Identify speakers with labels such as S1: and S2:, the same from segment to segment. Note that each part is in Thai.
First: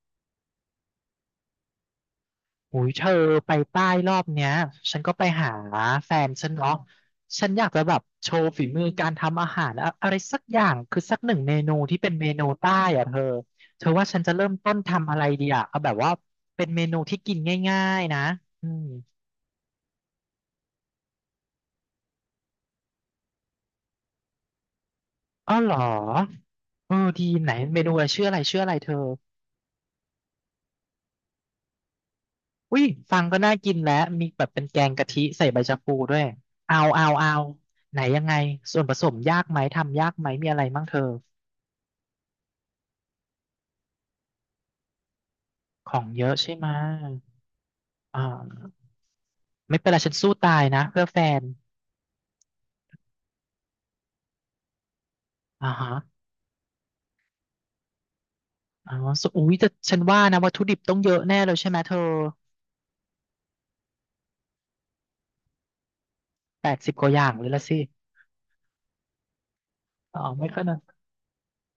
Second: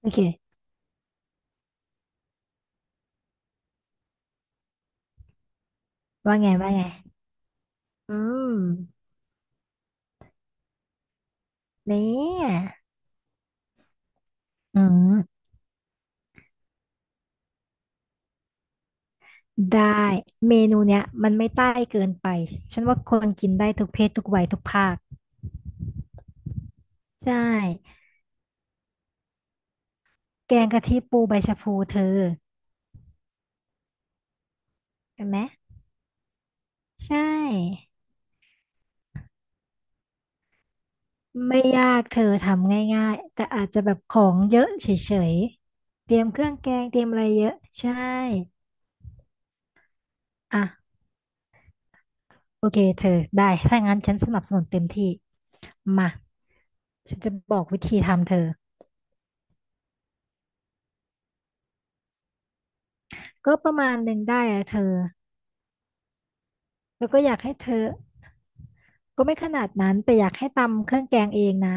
S1: โอเค
S2: โอ้ยเธอไปใต้รอบเนี้ยฉันก็ไปหาแฟน
S1: ว่า
S2: ฉั
S1: ไง
S2: น
S1: ว่า
S2: เนาะ
S1: ไง
S2: ฉันอยากจะแบบ
S1: อื
S2: โชว์
S1: ม
S2: ฝีมือการทำอาหารอะอะไรสักอย่างคือสักหนึ่งเมนูที่
S1: เนี่
S2: เป็นเมนู
S1: ย
S2: ใต้อะเธอเธอว่าฉันจะเริ่มต้น
S1: อื
S2: ทำอะไร
S1: ม
S2: ดีอะเอาแบบว่าเป็นเมนูที่กินง่ายๆนะอืม
S1: ได้ เมนูเนี้ยมันไม่ใต้เกินไป ฉันว่าคนกินได้ทุกเพศทุกวัยทุกภาค
S2: อ้อเหรอเออดี
S1: ใช่
S2: ไหนเมนูอะไรชื่ออะไรเธอ
S1: แกงกะทิปูใบชะพูเธอ
S2: อุ้ยฟังก็น่ากินแล้วมีแบบเป็นแกงกะทิ
S1: เห็นไหม
S2: ใส่ใบชะพูด้วยเอาเอา
S1: ใช
S2: เอา
S1: ่
S2: ไหนยังไงส่วนผสมยากไหมทำยากไหมมีอะไรบ้งเธอ
S1: ไม่ยากเธอทำง่ายๆแต่อาจจะแบบของเยอะเฉย
S2: ขอ
S1: ๆ
S2: ง
S1: เตรี
S2: เย
S1: ยม
S2: อะ
S1: เครื่อ
S2: ใช่
S1: ง
S2: ไหม
S1: แกงเตรียมอะไรเยอะ ใช่
S2: อ่าไม่เป็นไรฉันสู้ตา
S1: อ่ะ
S2: ยนะเพื่อแฟน
S1: โอเคเธอได้ ถ้างั้นฉันสนับสนุนเต็มที่
S2: อ่าฮะ
S1: มาฉันจะบอกวิธีทำเธอ
S2: อ๋อสอุ้ยแต่ฉันว่านะวัตถุดิบต้องเยอะแน่เลยใช่ไหมเธอ
S1: ก็ประมาณหนึ่งได้อะเธอ
S2: แปดสิบก
S1: แล้ว
S2: ว่าอ
S1: ก็
S2: ย่า
S1: อ
S2: ง
S1: ยาก
S2: เลย
S1: ให้
S2: ละ
S1: เธ
S2: สิ
S1: อ ก็ไม่ขนาดนั้นแต่
S2: อ๋อ
S1: อยาก
S2: ไม่
S1: ให้
S2: ขนา
S1: ตำเค
S2: ด
S1: รื่องแกงเองนะ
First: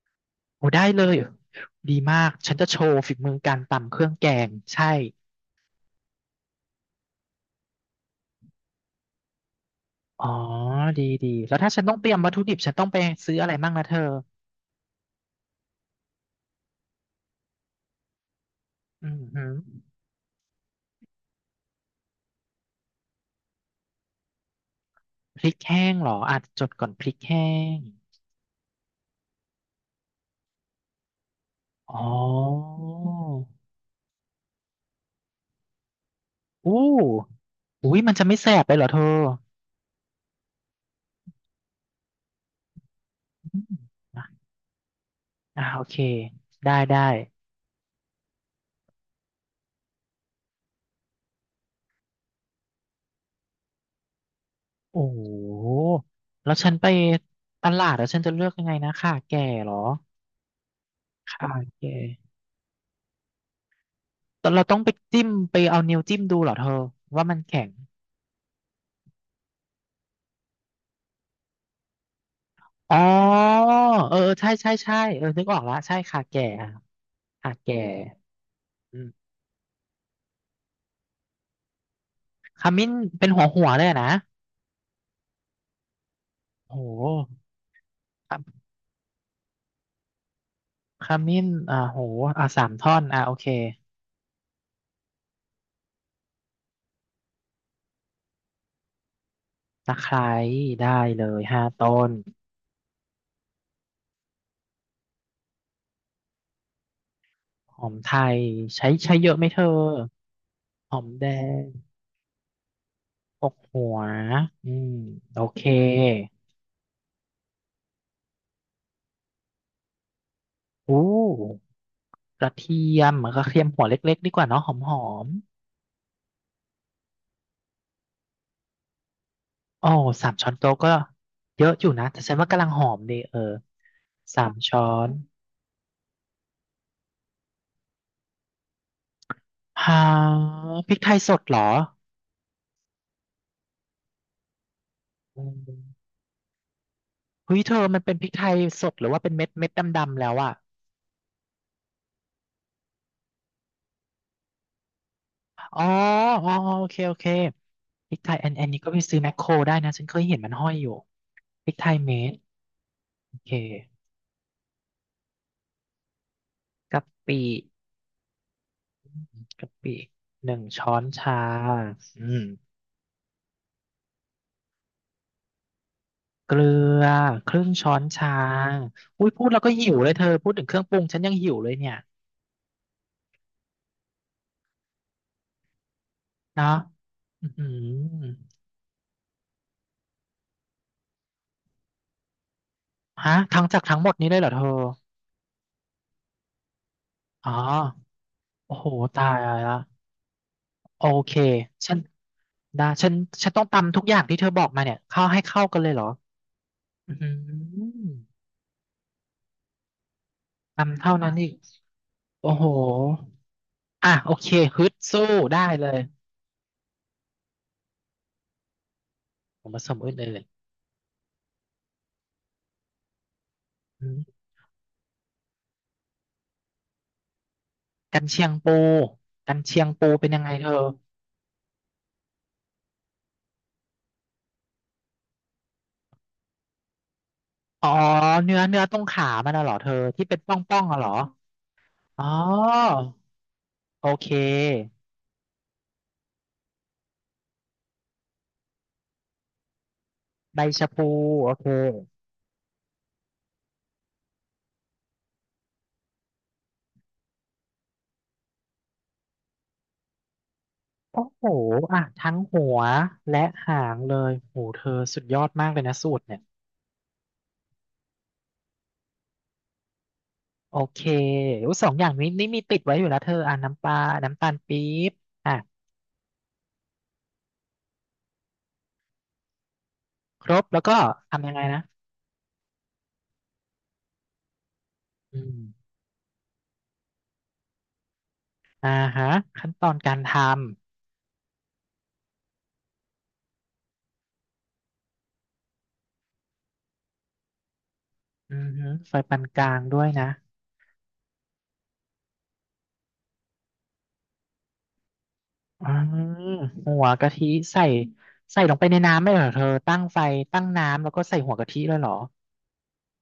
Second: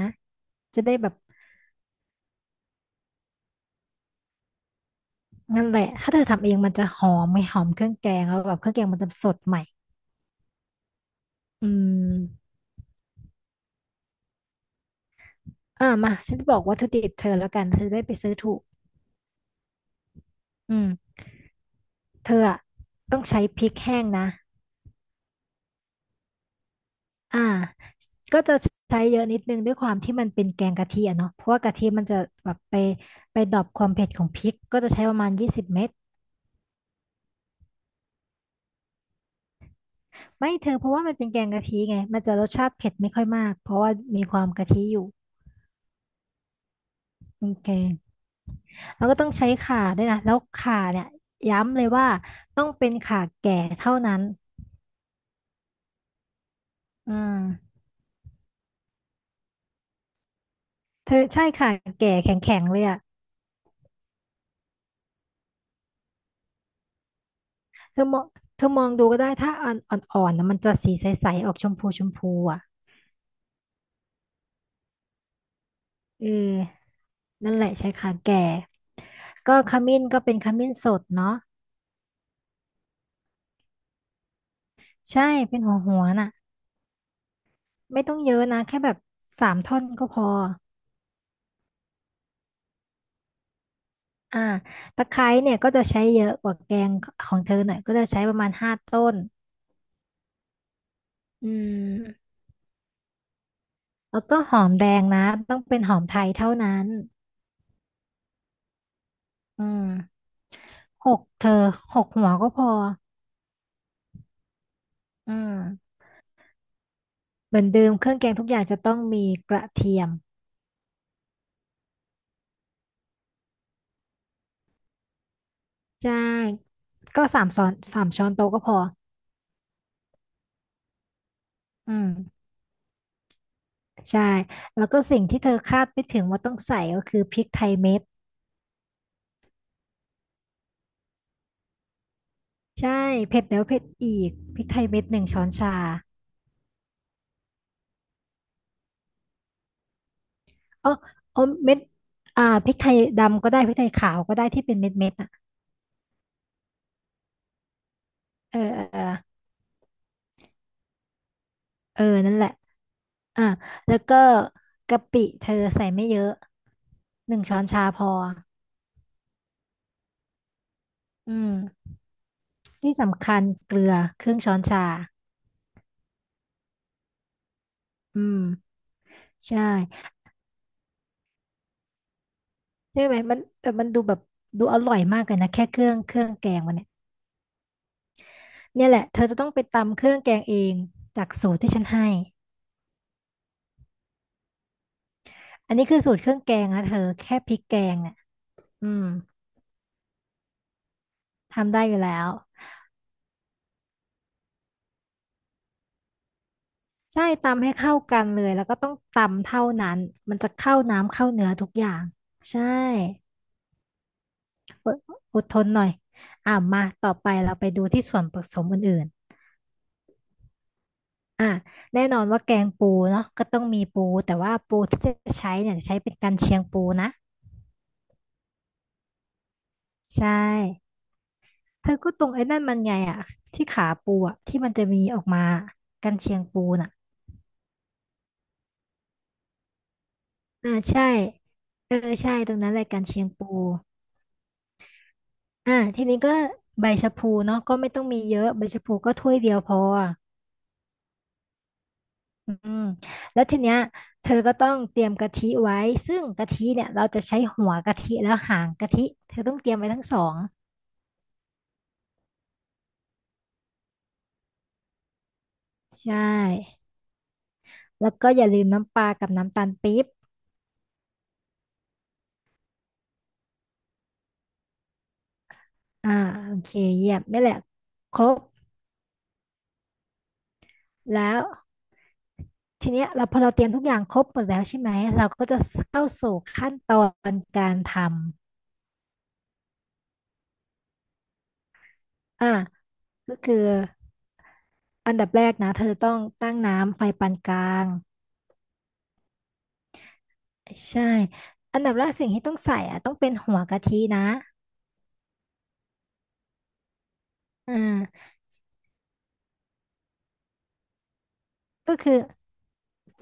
S2: โอ้
S1: จะ
S2: ได้
S1: ได้
S2: เล
S1: แบบ
S2: ยดีมากฉันจะโชว์ฝีมือการตำเครื่องแกงใช่
S1: นั่นแหละ ถ้าเธอทำเองมันจะหอมไม่หอมเครื่องแกงแล้วแบบเครื่องแกงมันจะสดใหม่
S2: อ๋อดีดี แล้ว
S1: อื
S2: ถ้าฉันต้องเตรียมวัตถุ
S1: ม
S2: ดิบฉันต้องไปซื้ออะไรบ้างนะเธอ
S1: อ่ามาฉันจะบอกวัตถุดิบเธอแล้วกันเธอจะได้ไปซื้อถูก
S2: อืมฮึ
S1: อืมเธออะต้องใช้พริกแห้งนะ
S2: พริกแห้งเหรอ อาจจดก่อนพริก
S1: อ่า
S2: แห้ง
S1: ก็จะใช้เยอะนิดนึงด้วยความที่มันเป็นแกงกะทิอะเนาะเพราะว่ากะทิ
S2: อ๋
S1: มัน
S2: อ
S1: จะแบบไปไปดรอปความเผ็ดของพริกก็จะใช้ประมาณ20 เม็ด
S2: อู้อุ้ยมันจะไม่แสบไปเหรอเธอ
S1: ไม่เธอเพราะว่ามันเป็นแกงกะทิไงมันจะรสชาติเผ็ดไม่ค่อยมากเพราะว่ามี
S2: อ่ะ
S1: ความกะทิอยู่
S2: อ่าโอเคได้ได้
S1: โอเคแล้วก็ต้องใช้ข่าด้วยนะแล้วข่าเนี่ยย้ำเลยว่าต้องเป็นข่าแก่เท่านั้น
S2: โอ้โหแล้วฉันไป
S1: อืม
S2: ตลาดแล้วฉันจะเลือกยังไงนะข่าแก่เหรอ
S1: เธอใช่
S2: ค่ะ
S1: ข่า
S2: แก่
S1: แก่แข็งๆเลยอ่ะ
S2: แต่เราต้องไปจิ้มไปเอานิ้วจิ้มดูเหรอเธอว่ามันแข็ง
S1: เธอมองเธอมองดูก็ได้ถ้าอ่อนอ่อนๆนะมันจะสีใสๆออกชมพูชมพูอ่ะ
S2: อ๋อเออเออใช่ใช่ใช่เออนึกออกละใช่ข่า
S1: เออ
S2: แก่อ่ะข่า
S1: นั่นแหละ
S2: แก่
S1: ใช้ข่าแก่
S2: อืม
S1: ก็ขมิ้นก็เป็นขมิ้นสดเนาะ
S2: ขมิ้นเป็นหัวหัวเลยอะนะ
S1: ใช่เป็นหัวหัวน่ะ
S2: โอ้โ
S1: ไม่ต้องเยอะนะ
S2: ข
S1: แค่แบบ3 ท่อนก็พอ
S2: ขมิ้นอ่าโหอ่าสามท่อนอ่าโอเค
S1: อ่าตะไคร้เนี่ยก็จะใช้เยอะกว่าแกงของเธอหน่อยก็จะใช้ประมาณ5 ต้น
S2: ตะไคร้ได้เลย
S1: อื
S2: ห้าต้น
S1: มแล้วก็หอมแดงนะต้องเป็นหอมไทยเท่านั้น
S2: หอมไทยใช้ใช้เยอะไหมเธ
S1: อื
S2: อ
S1: ม
S2: หอม
S1: หก
S2: แด
S1: เธอ
S2: ง
S1: 6 หัวก็พอ
S2: หกหัวอืม
S1: อื
S2: โอเค
S1: มเหมือนเดิมเครื่องแกงทุกอย่างจะต้องมีกระเทียม
S2: อู้กระเทียมกระเทียมหัวเล็กๆดีกว่าเนาะหอมหอม
S1: ใช่ก็3 ช้อนโต๊ะก็พอ
S2: อ๋อสามช้อนโต๊ะก็เยอะอยู่
S1: อื
S2: นะ
S1: ม
S2: แต่ฉันว่ากำลังหอมดีเออ
S1: ใช่
S2: สามช้อ
S1: แล้วก็
S2: น
S1: สิ่งที่เธอคาดไม่ถึงว่าต้องใส่ก็คือพริกไทยเม็ด
S2: ฮาพริกไทยสดเหรอ
S1: ใช่เผ็ดแล้วเผ็ดอีกพริกไทยเม็ดหนึ่งช้
S2: อื
S1: อนชา
S2: มเฮ้ยเธอมันเป็นพริกไทยสดหรือว่าเป็นเม็ดเม็ดดำๆแล้วอะ
S1: อ๋ออ๋อเม็ดอ่าพริกไทยดำก็ได้พริกไทยขาวก็ได้ที่เป็นเม็ดอ่ะ
S2: อ๋ออ๋อโอเคพริกไทยอัน
S1: เออ
S2: อันนี้
S1: เออ
S2: ก็ไป
S1: เออ
S2: ซื้อแมคโครได้นะฉันเคยเห็นมันห้อยอยู่พริกไทยเม็ด
S1: นั่นแหละอ่า
S2: เค
S1: แล้วก็กะปิเธอใส่ไม่เยอะ
S2: กะ
S1: ห
S2: ปิ
S1: นึ่งช้อนชาพอ
S2: กะปิหนึ่งช้อน
S1: อื
S2: ชา
S1: ม
S2: อืม
S1: ที่สำคัญเกลือครึ่งช้อนชา
S2: เกลือครึ่งช้อน
S1: อื
S2: ชา
S1: ม
S2: อุ้ยพูดแล้
S1: ใช่
S2: วก็หิวเลยเธอพูดถึงเครื่องปรุงฉันยังหิวเลยเนี่ย
S1: ใช่ไหมมันแต่มันดูแบบดูอร่อยมากเลยนะแค่เครื่องแกง
S2: เนาะ
S1: มันเนี่ย
S2: อือหือ
S1: เนี่ยแหละเธอจะต้องไปตำเครื่องแกงเองจากสูตรที่ฉันให้
S2: ฮะทั้งจากทั้งหมดนี้เลยเหรอเธอ
S1: อันนี้คือสูตรเครื่องแกงนะเธอแค่
S2: อ๋
S1: พ
S2: อ
S1: ริกแกงเนี่ย
S2: โอ้โห
S1: อืม
S2: ตายละโอเค
S1: ทำได้อ
S2: ฉัน
S1: ยู่แล้ว
S2: ได้ฉันต้องตำทุกอย่างที่เธอบอกมาเนี่ยเข้าให้เข้ากันเลยเหรออือ
S1: ใช่
S2: หื
S1: ตำให้เข้า
S2: อ
S1: กันเลยแล้วก็ต้องตำเท่านั้นมันจะเข้า
S2: ตำ
S1: น้ำ
S2: เท่า
S1: เข้า
S2: นั้น
S1: เนื้
S2: อี
S1: อ
S2: ก
S1: ทุกอย่าง
S2: โอ้
S1: ใช่
S2: โหอ่ะโอเคฮึ
S1: อ
S2: ด
S1: ด
S2: สู้
S1: อดท
S2: ได้
S1: นห
S2: เล
S1: น่อย
S2: ย
S1: อ่ะมาต่อไปเราไปดูที่ส่วนผสมอื่น
S2: ผมผสมอื่นเลย
S1: ๆอ่ะแน่นอนว่าแกงปูเนาะก็ต้องมีปู
S2: อืม
S1: แต่ว่าปูที่จะใช้เนี่ยใช้เป็นกันเชียงปูนะ
S2: กันเชียงปูกันเชียงปูเป็
S1: ใช่
S2: นยังไงเธอ
S1: เธอก็ตรงไอ้นั่นมันไงอ่ะที่ขาปูอ่ะที่มันจะมีออกมากันเชียงปูน่ะ
S2: อ๋อเนื้อเนื้อตรงขามันน่ะเหรอเธอที่เป็นป่อง
S1: อ่า
S2: ป่องอะ
S1: ใช่
S2: เหรอ
S1: เออ
S2: อ๋อ
S1: ใช่ตรงนั้นแหละกันเชียงปู
S2: โอเค
S1: อ่าทีนี้ก็ใบชะพูเนาะก็ไม่ต้องมีเยอะใบชะพูก็ถ้วยเดียวพอ
S2: ใบชะพูโอเค
S1: อืมแล้วทีเนี้ยเธอก็ต้องเตรียมกะทิไว้ซึ่งกะทิเนี่ยเราจะใช้หัวกะทิแล้วหางกะทิเธอต้องเตรียมไว้ทั้งสอง
S2: โอ้โหอ่ะทั้งหัวและหางเลยโหเธอสุดยอดมากเลยนะ
S1: ใช
S2: สูตรเนี่ย
S1: ่แล้วก็อย่าลืมน้ำปลากับน้ำตาลปี๊บ
S2: โอเคอยสองอย่างนี้นี่มีติดไว้อยู่แล้วเธออ่ะน้ำปลาน้ำตาลปี๊บอ่ะ
S1: อ่าโอเคเยี่ยมนี่แหละครบ
S2: ครบแล้วก็
S1: แล้ว
S2: ทำยังไงนะ
S1: ทีเนี้ยเราพอเราเตรียมทุกอย่างครบหมดแล้วใช่ไหมเรา
S2: อื
S1: ก็จะ
S2: ม
S1: เข้าสู่ขั้นตอนการทำ
S2: อ่าฮะขั้นตอนการท
S1: อ่าก็คือ อันดับแรกนะเธอต้องตั้งน้ำไฟปานกลาง
S2: ำอือฮึไฟปานกลางด้วยนะ
S1: ใช่อันดับแรกสิ่งที่ต้องใส่อ่ะต้องเป็นหัวกะทินะ
S2: อ่าหัวกะทิ
S1: อ่
S2: ใส่
S1: า
S2: ใส่ลงไปในน้ำไม่เหรอเธอตั้งไฟตั้งน้ำแล้วก็ใส่หัวกะทิเล
S1: ก็
S2: ยเหรอ
S1: คือ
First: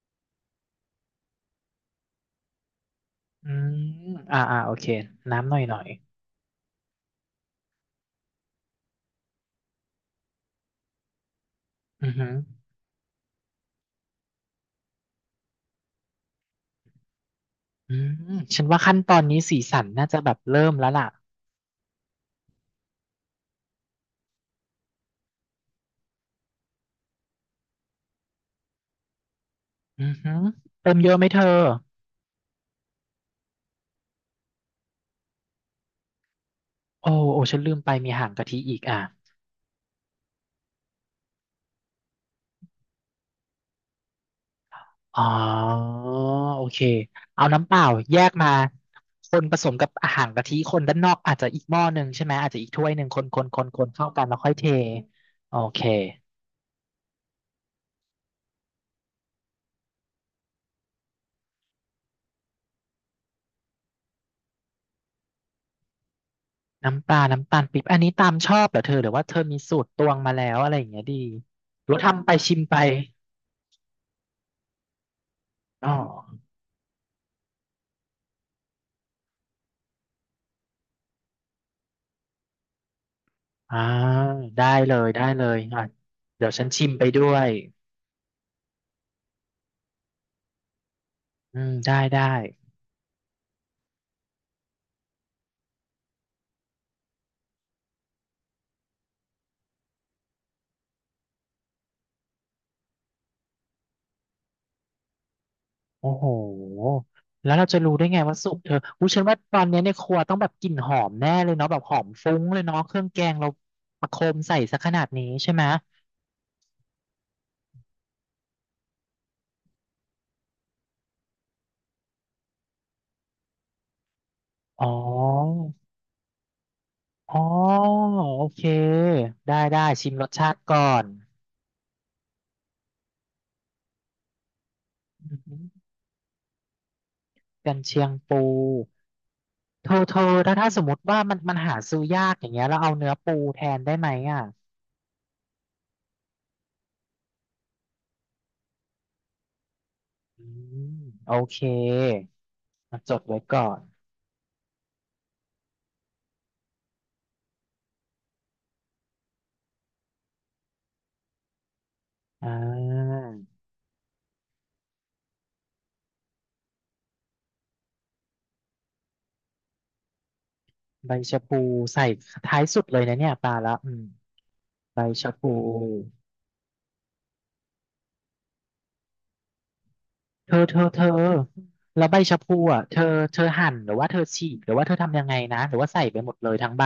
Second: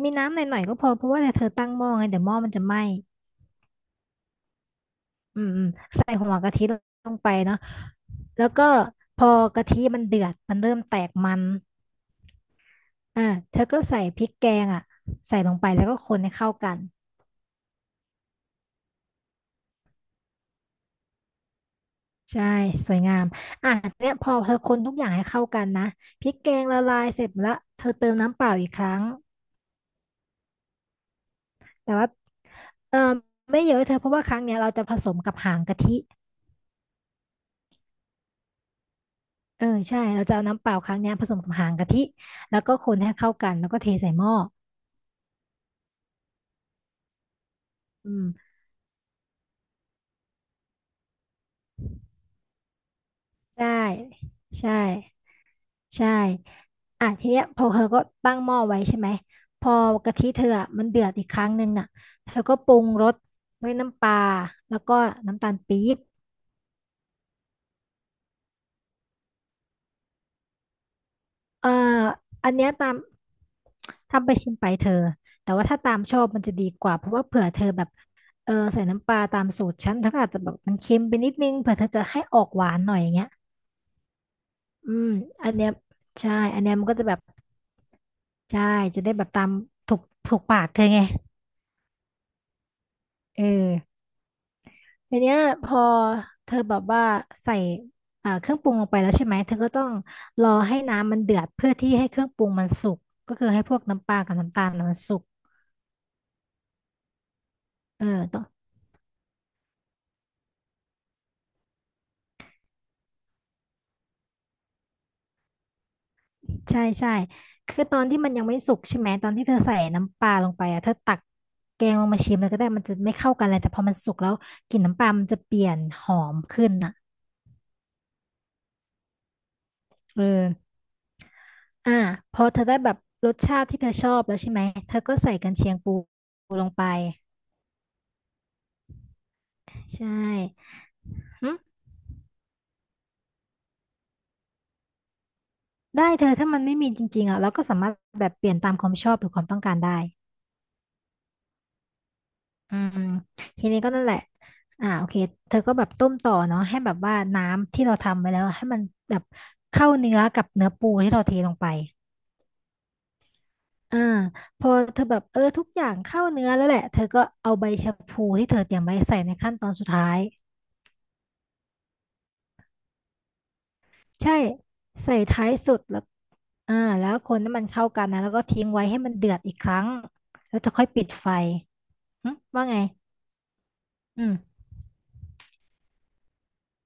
S1: มีน้ำหน่อยๆก็พอเพราะว่าเธอตั้งหม้อไงเดี๋ยวหม้อมันจะไหม้
S2: อืมอ่าอ่าโอเค
S1: อื
S2: น้ำ
S1: ม
S2: หน่อ
S1: อื
S2: ย
S1: ม
S2: หน่อย
S1: ใส่หัวกะทิลงไปเนาะแล้วก็พอกะทิมันเดือดมันเริ่มแตกมัน
S2: อือหือ
S1: อ่าเธอก็ใส่พริกแกงอ่ะใส่ลงไปแล้วก็คนให้เข้ากัน
S2: อืมฉันว่าขั้นตอนนี้สีสันน่าจะแบบเริ่มแล้วล่ะ
S1: ใช่สวยงามอ่ะเนี่ยพอเธอคนทุกอย่างให้เข้ากันนะพริกแกงละลายเสร็จละเธอเติมน้ำเปล่าอีกครั้ง
S2: อือหือเติมเยอะไหมเธอ
S1: แต่ว่าเออไม่เยอะเธอเพราะว่าครั้งเนี้ยเราจะผสมกับหางกะทิ
S2: โอ้โอ้ฉันลืมไปมีหางกะทิอีกอ่ะ
S1: เออใช่เราจะเอาน้ำเปล่าครั้งเนี้ยผสมกับหางกะทิแล้วก็คนให้เข้ากันแล้วก็เทใส่หม้อ
S2: อ๋อโอเคเอาน้ำเปล่าแย
S1: อื
S2: กมา
S1: ม
S2: คนผสมกับอาหารกะทิคนด้านนอกอาจจะอีกหม้อหนึ่งใช่ไหมอาจจะอีกถ้วยหนึ่งคนคนค
S1: ใช่
S2: นคนเข้ากันแล้วค่อยเท
S1: ใช่
S2: โอเค
S1: ใช่อ่ะทีเนี้ยพอเธอก็ตั้งหม้อไว้ใช่ไหมพอกะทิเธออะมันเดือดอีกครั้งหนึ่งน่ะเธอก็ปรุงรสด้วยน้ำปลาแล้วก็น้ำตาลปี๊บ
S2: น้ำปลาน้ำตาลปี๊บอันนี้ตามชอบเหรอเธอหรือว่าเธอมีสูตรตวงมาแล้วอะไรอย่างเงี้ยดี
S1: เอ่อ
S2: หรือว่าทำไป
S1: อั
S2: ชิ
S1: น
S2: ม
S1: เนี้ย
S2: ไป
S1: ตามทำไปชิมไปเธอ แต่ว่าถ้า
S2: อ๋อ
S1: ตามชอบมันจะดีกว่าเพราะว่าเผื่อเธอแบบใส่น้ำปลาตามสูตรฉันเธอก็อาจจะแบบมันเค็มไปนิดนึงเผื่อเธอจะให้ออกหวานหน่อยอย่างเงี้ย
S2: อ่าได้
S1: อื
S2: เลย
S1: ม
S2: ได้เล
S1: อัน
S2: ย
S1: เนี้ย
S2: อ่ะ
S1: ใช่
S2: เดี๋ยว
S1: อัน
S2: ฉัน
S1: เนี้ย
S2: ชิ
S1: มัน
S2: ม
S1: ก็
S2: ไป
S1: จะแบบ
S2: ด้วย
S1: ใช่จะได้แบบตามถูกปากเธอไง
S2: อืมได้ได้
S1: เออทีเนี้ยพอเธอแบบว่าใส่เครื่องปรุงลงไปแล้วใช่ไหมเธอก็ต้องรอให้น้ำมันเดือดเพื่อที่ให้เครื่องปรุงมันสุกก็คือให้พวกน้ำปลากับน้ำตาลน่ะมันสุก
S2: โอ้โหแล้วเราจะรู้
S1: เอ
S2: ได้
S1: อ
S2: ไงว่า
S1: ต้อง
S2: สุกเธออุ้ยฉันว่าตอนเนี้ยในครัวต้องแบบกลิ่นหอมแน่เลยเนาะแบบหอมฟุ้งเลยเนาะเครื่องแกงเราประโคมใส่ซะขนาดนี้ใช่ไหม
S1: ใช่ใช่คือตอนที่มันยังไม่สุกใช่ไหมตอนที่เธอใส่น้ำปลาลงไปอ่ะเธอตักแกงลงมาชิมแล้วก็ได้มันจะไม่เข้ากันเลยแต่พอมันสุกแล้วกลิ่น
S2: อ๋อ
S1: น้ำปลามันจะเปลี่ยนหอมขึ้นอ่ะ
S2: อ๋อโอเคได้ได้ชิม
S1: เอ
S2: ร
S1: อ
S2: สชาติก่อน
S1: อ่าพอเธอได้แบบรสชาติที่เธอชอบแล้วใช่ไหมเธอก็ใส่กัน
S2: อื
S1: เชียง
S2: ม
S1: ปูลงไป
S2: กันเชียงปูเธอ
S1: ใช่
S2: เธอถ้าถ้าสมมติว่ามัน
S1: หึ
S2: มันหาซื้อยากอย่างเงี้ยแล้วเอาเนื้อปูแทนได้ไหมอ่ะ
S1: ได้เธอถ้ามันไม่มีจริงๆอ่ะเราก็สามารถแบบเปลี่ยนตามความชอบหรือความต้องการได้
S2: อืมโอเค
S1: อื
S2: มา
S1: ม
S2: จดไว้ก่
S1: ที
S2: อ
S1: นี้
S2: น
S1: ก็นั่นแหละอ่าโอเคเธอก็แบบต้มต่อเนาะให้แบบว่าน้ำที่เราทำไว้แล้วให้มันแบบเข้าเนื้อกับเนื้อปูที่เราเทลงไป
S2: อ่า
S1: อ่าพอเธอแบบเออทุกอย่างเข้าเนื้อแล้วแหละเธอก็เอาใบชะพลูที่เธอเตรียมไว้ใส่ในขั้นตอนสุดท้าย
S2: ใบชะพูใส่ท้ายสุดเลยนะเนี่ยปลาละอืม
S1: ใช่
S2: ใบ
S1: ใส่
S2: ชะ
S1: ท้า
S2: พู
S1: ยสุดแล้วอ่าแล้วคนให้มันเข้ากันนะแล้วก็ทิ้งไว้ให้มันเดือดอีกครั้ง
S2: เธ
S1: แล้ว
S2: อ
S1: เธอ
S2: เธอ
S1: ค่อย
S2: เธ
S1: ปิด
S2: อ
S1: ไฟ
S2: แล้วใบ
S1: หึ
S2: ชะพู
S1: ว่าไง
S2: อ่ะเธอเธอหั่นหรือว่าเธ
S1: อื
S2: อ
S1: ม
S2: ฉีกหรือว่าเธอทำยังไงนะหรือว่าใส่ไปหมดเลยทั้งใบ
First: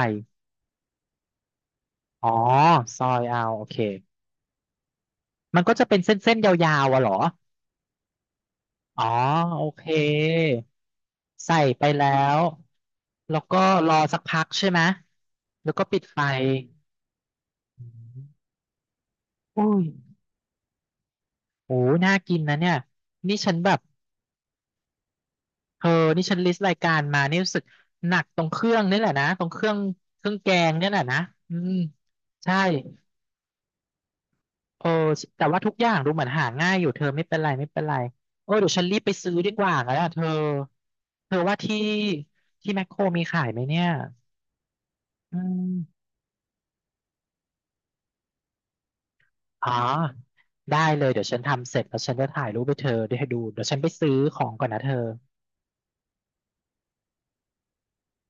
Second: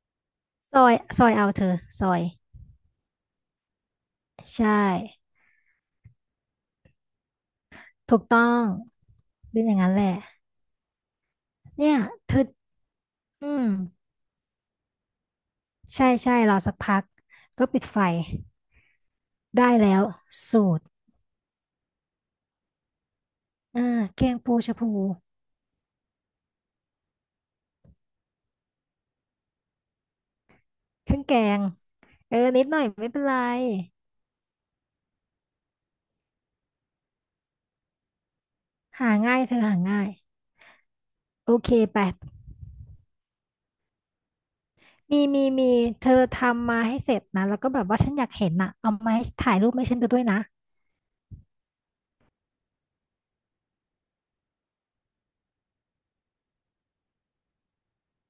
S1: ซอยเอาเธอซอย
S2: อ๋อซอยเอาโอเค
S1: ใช่
S2: มันก็จะเป็นเส้นๆยาวๆอ่ะเหรอ
S1: ถูกต้อง
S2: อ๋อ
S1: เป็น
S2: โอ
S1: อย่าง
S2: เค
S1: นั้นแหละ
S2: ใส่ไป
S1: เนี่ย
S2: แล้
S1: เธ
S2: ว
S1: อ
S2: แล้ว
S1: อื
S2: ก็
S1: ม
S2: รอสักพักใช่ไหมแล้วก็ปิด
S1: ใช่
S2: ไฟ
S1: ใช่รอสักพัก ก็ปิดไฟ
S2: อื
S1: ได้
S2: มอุ้ย
S1: แล้ว สูตร
S2: โอ้น่ากินนะเนี่ยนี่ฉันแบบ
S1: อ่าแกงปูชะพู
S2: เธอนี่ฉันลิสต์รายการมานี่รู้สึกหนักตรงเครื่องนี่แหละนะตรงเครื่องเครื่องแกงนี่แหละ
S1: เค
S2: นะ
S1: รื่องแก
S2: อื
S1: ง
S2: ม
S1: เออ
S2: ใช่
S1: นิดหน่อยไม่เป็นไร
S2: เออแต่ว่าทุกอย่างดูเหมือนหาง่ายอยู่เธอไม่เป็นไรไม่เป็นไรเออเดี๋ยวฉันรีบไป
S1: หา
S2: ซื้อ
S1: ง่าย
S2: ดี
S1: เธอ
S2: กว่า
S1: หา
S2: แล้ว
S1: ง่าย
S2: เธอเธอ
S1: โอ
S2: ว่า
S1: เค
S2: ที่
S1: ไป
S2: ที่แมคโครมีขายไหมเนี่ย
S1: มี
S2: อื
S1: มีมี
S2: ม
S1: เธอทำมาให้เสร็จนะ แล้วก็แบบว่าฉันอยากเห็นน่ะเอามาให้ถ่าย
S2: อ๋
S1: รู
S2: อ
S1: ปให้ฉันดูด้วยนะ
S2: ได้เลยเดี๋ยวฉันทำเสร็จแล้วฉันจะถ่ายรูปไปเธอไดให้ดูเดี๋ยวฉันไปซื้อของก่อนนะเธอ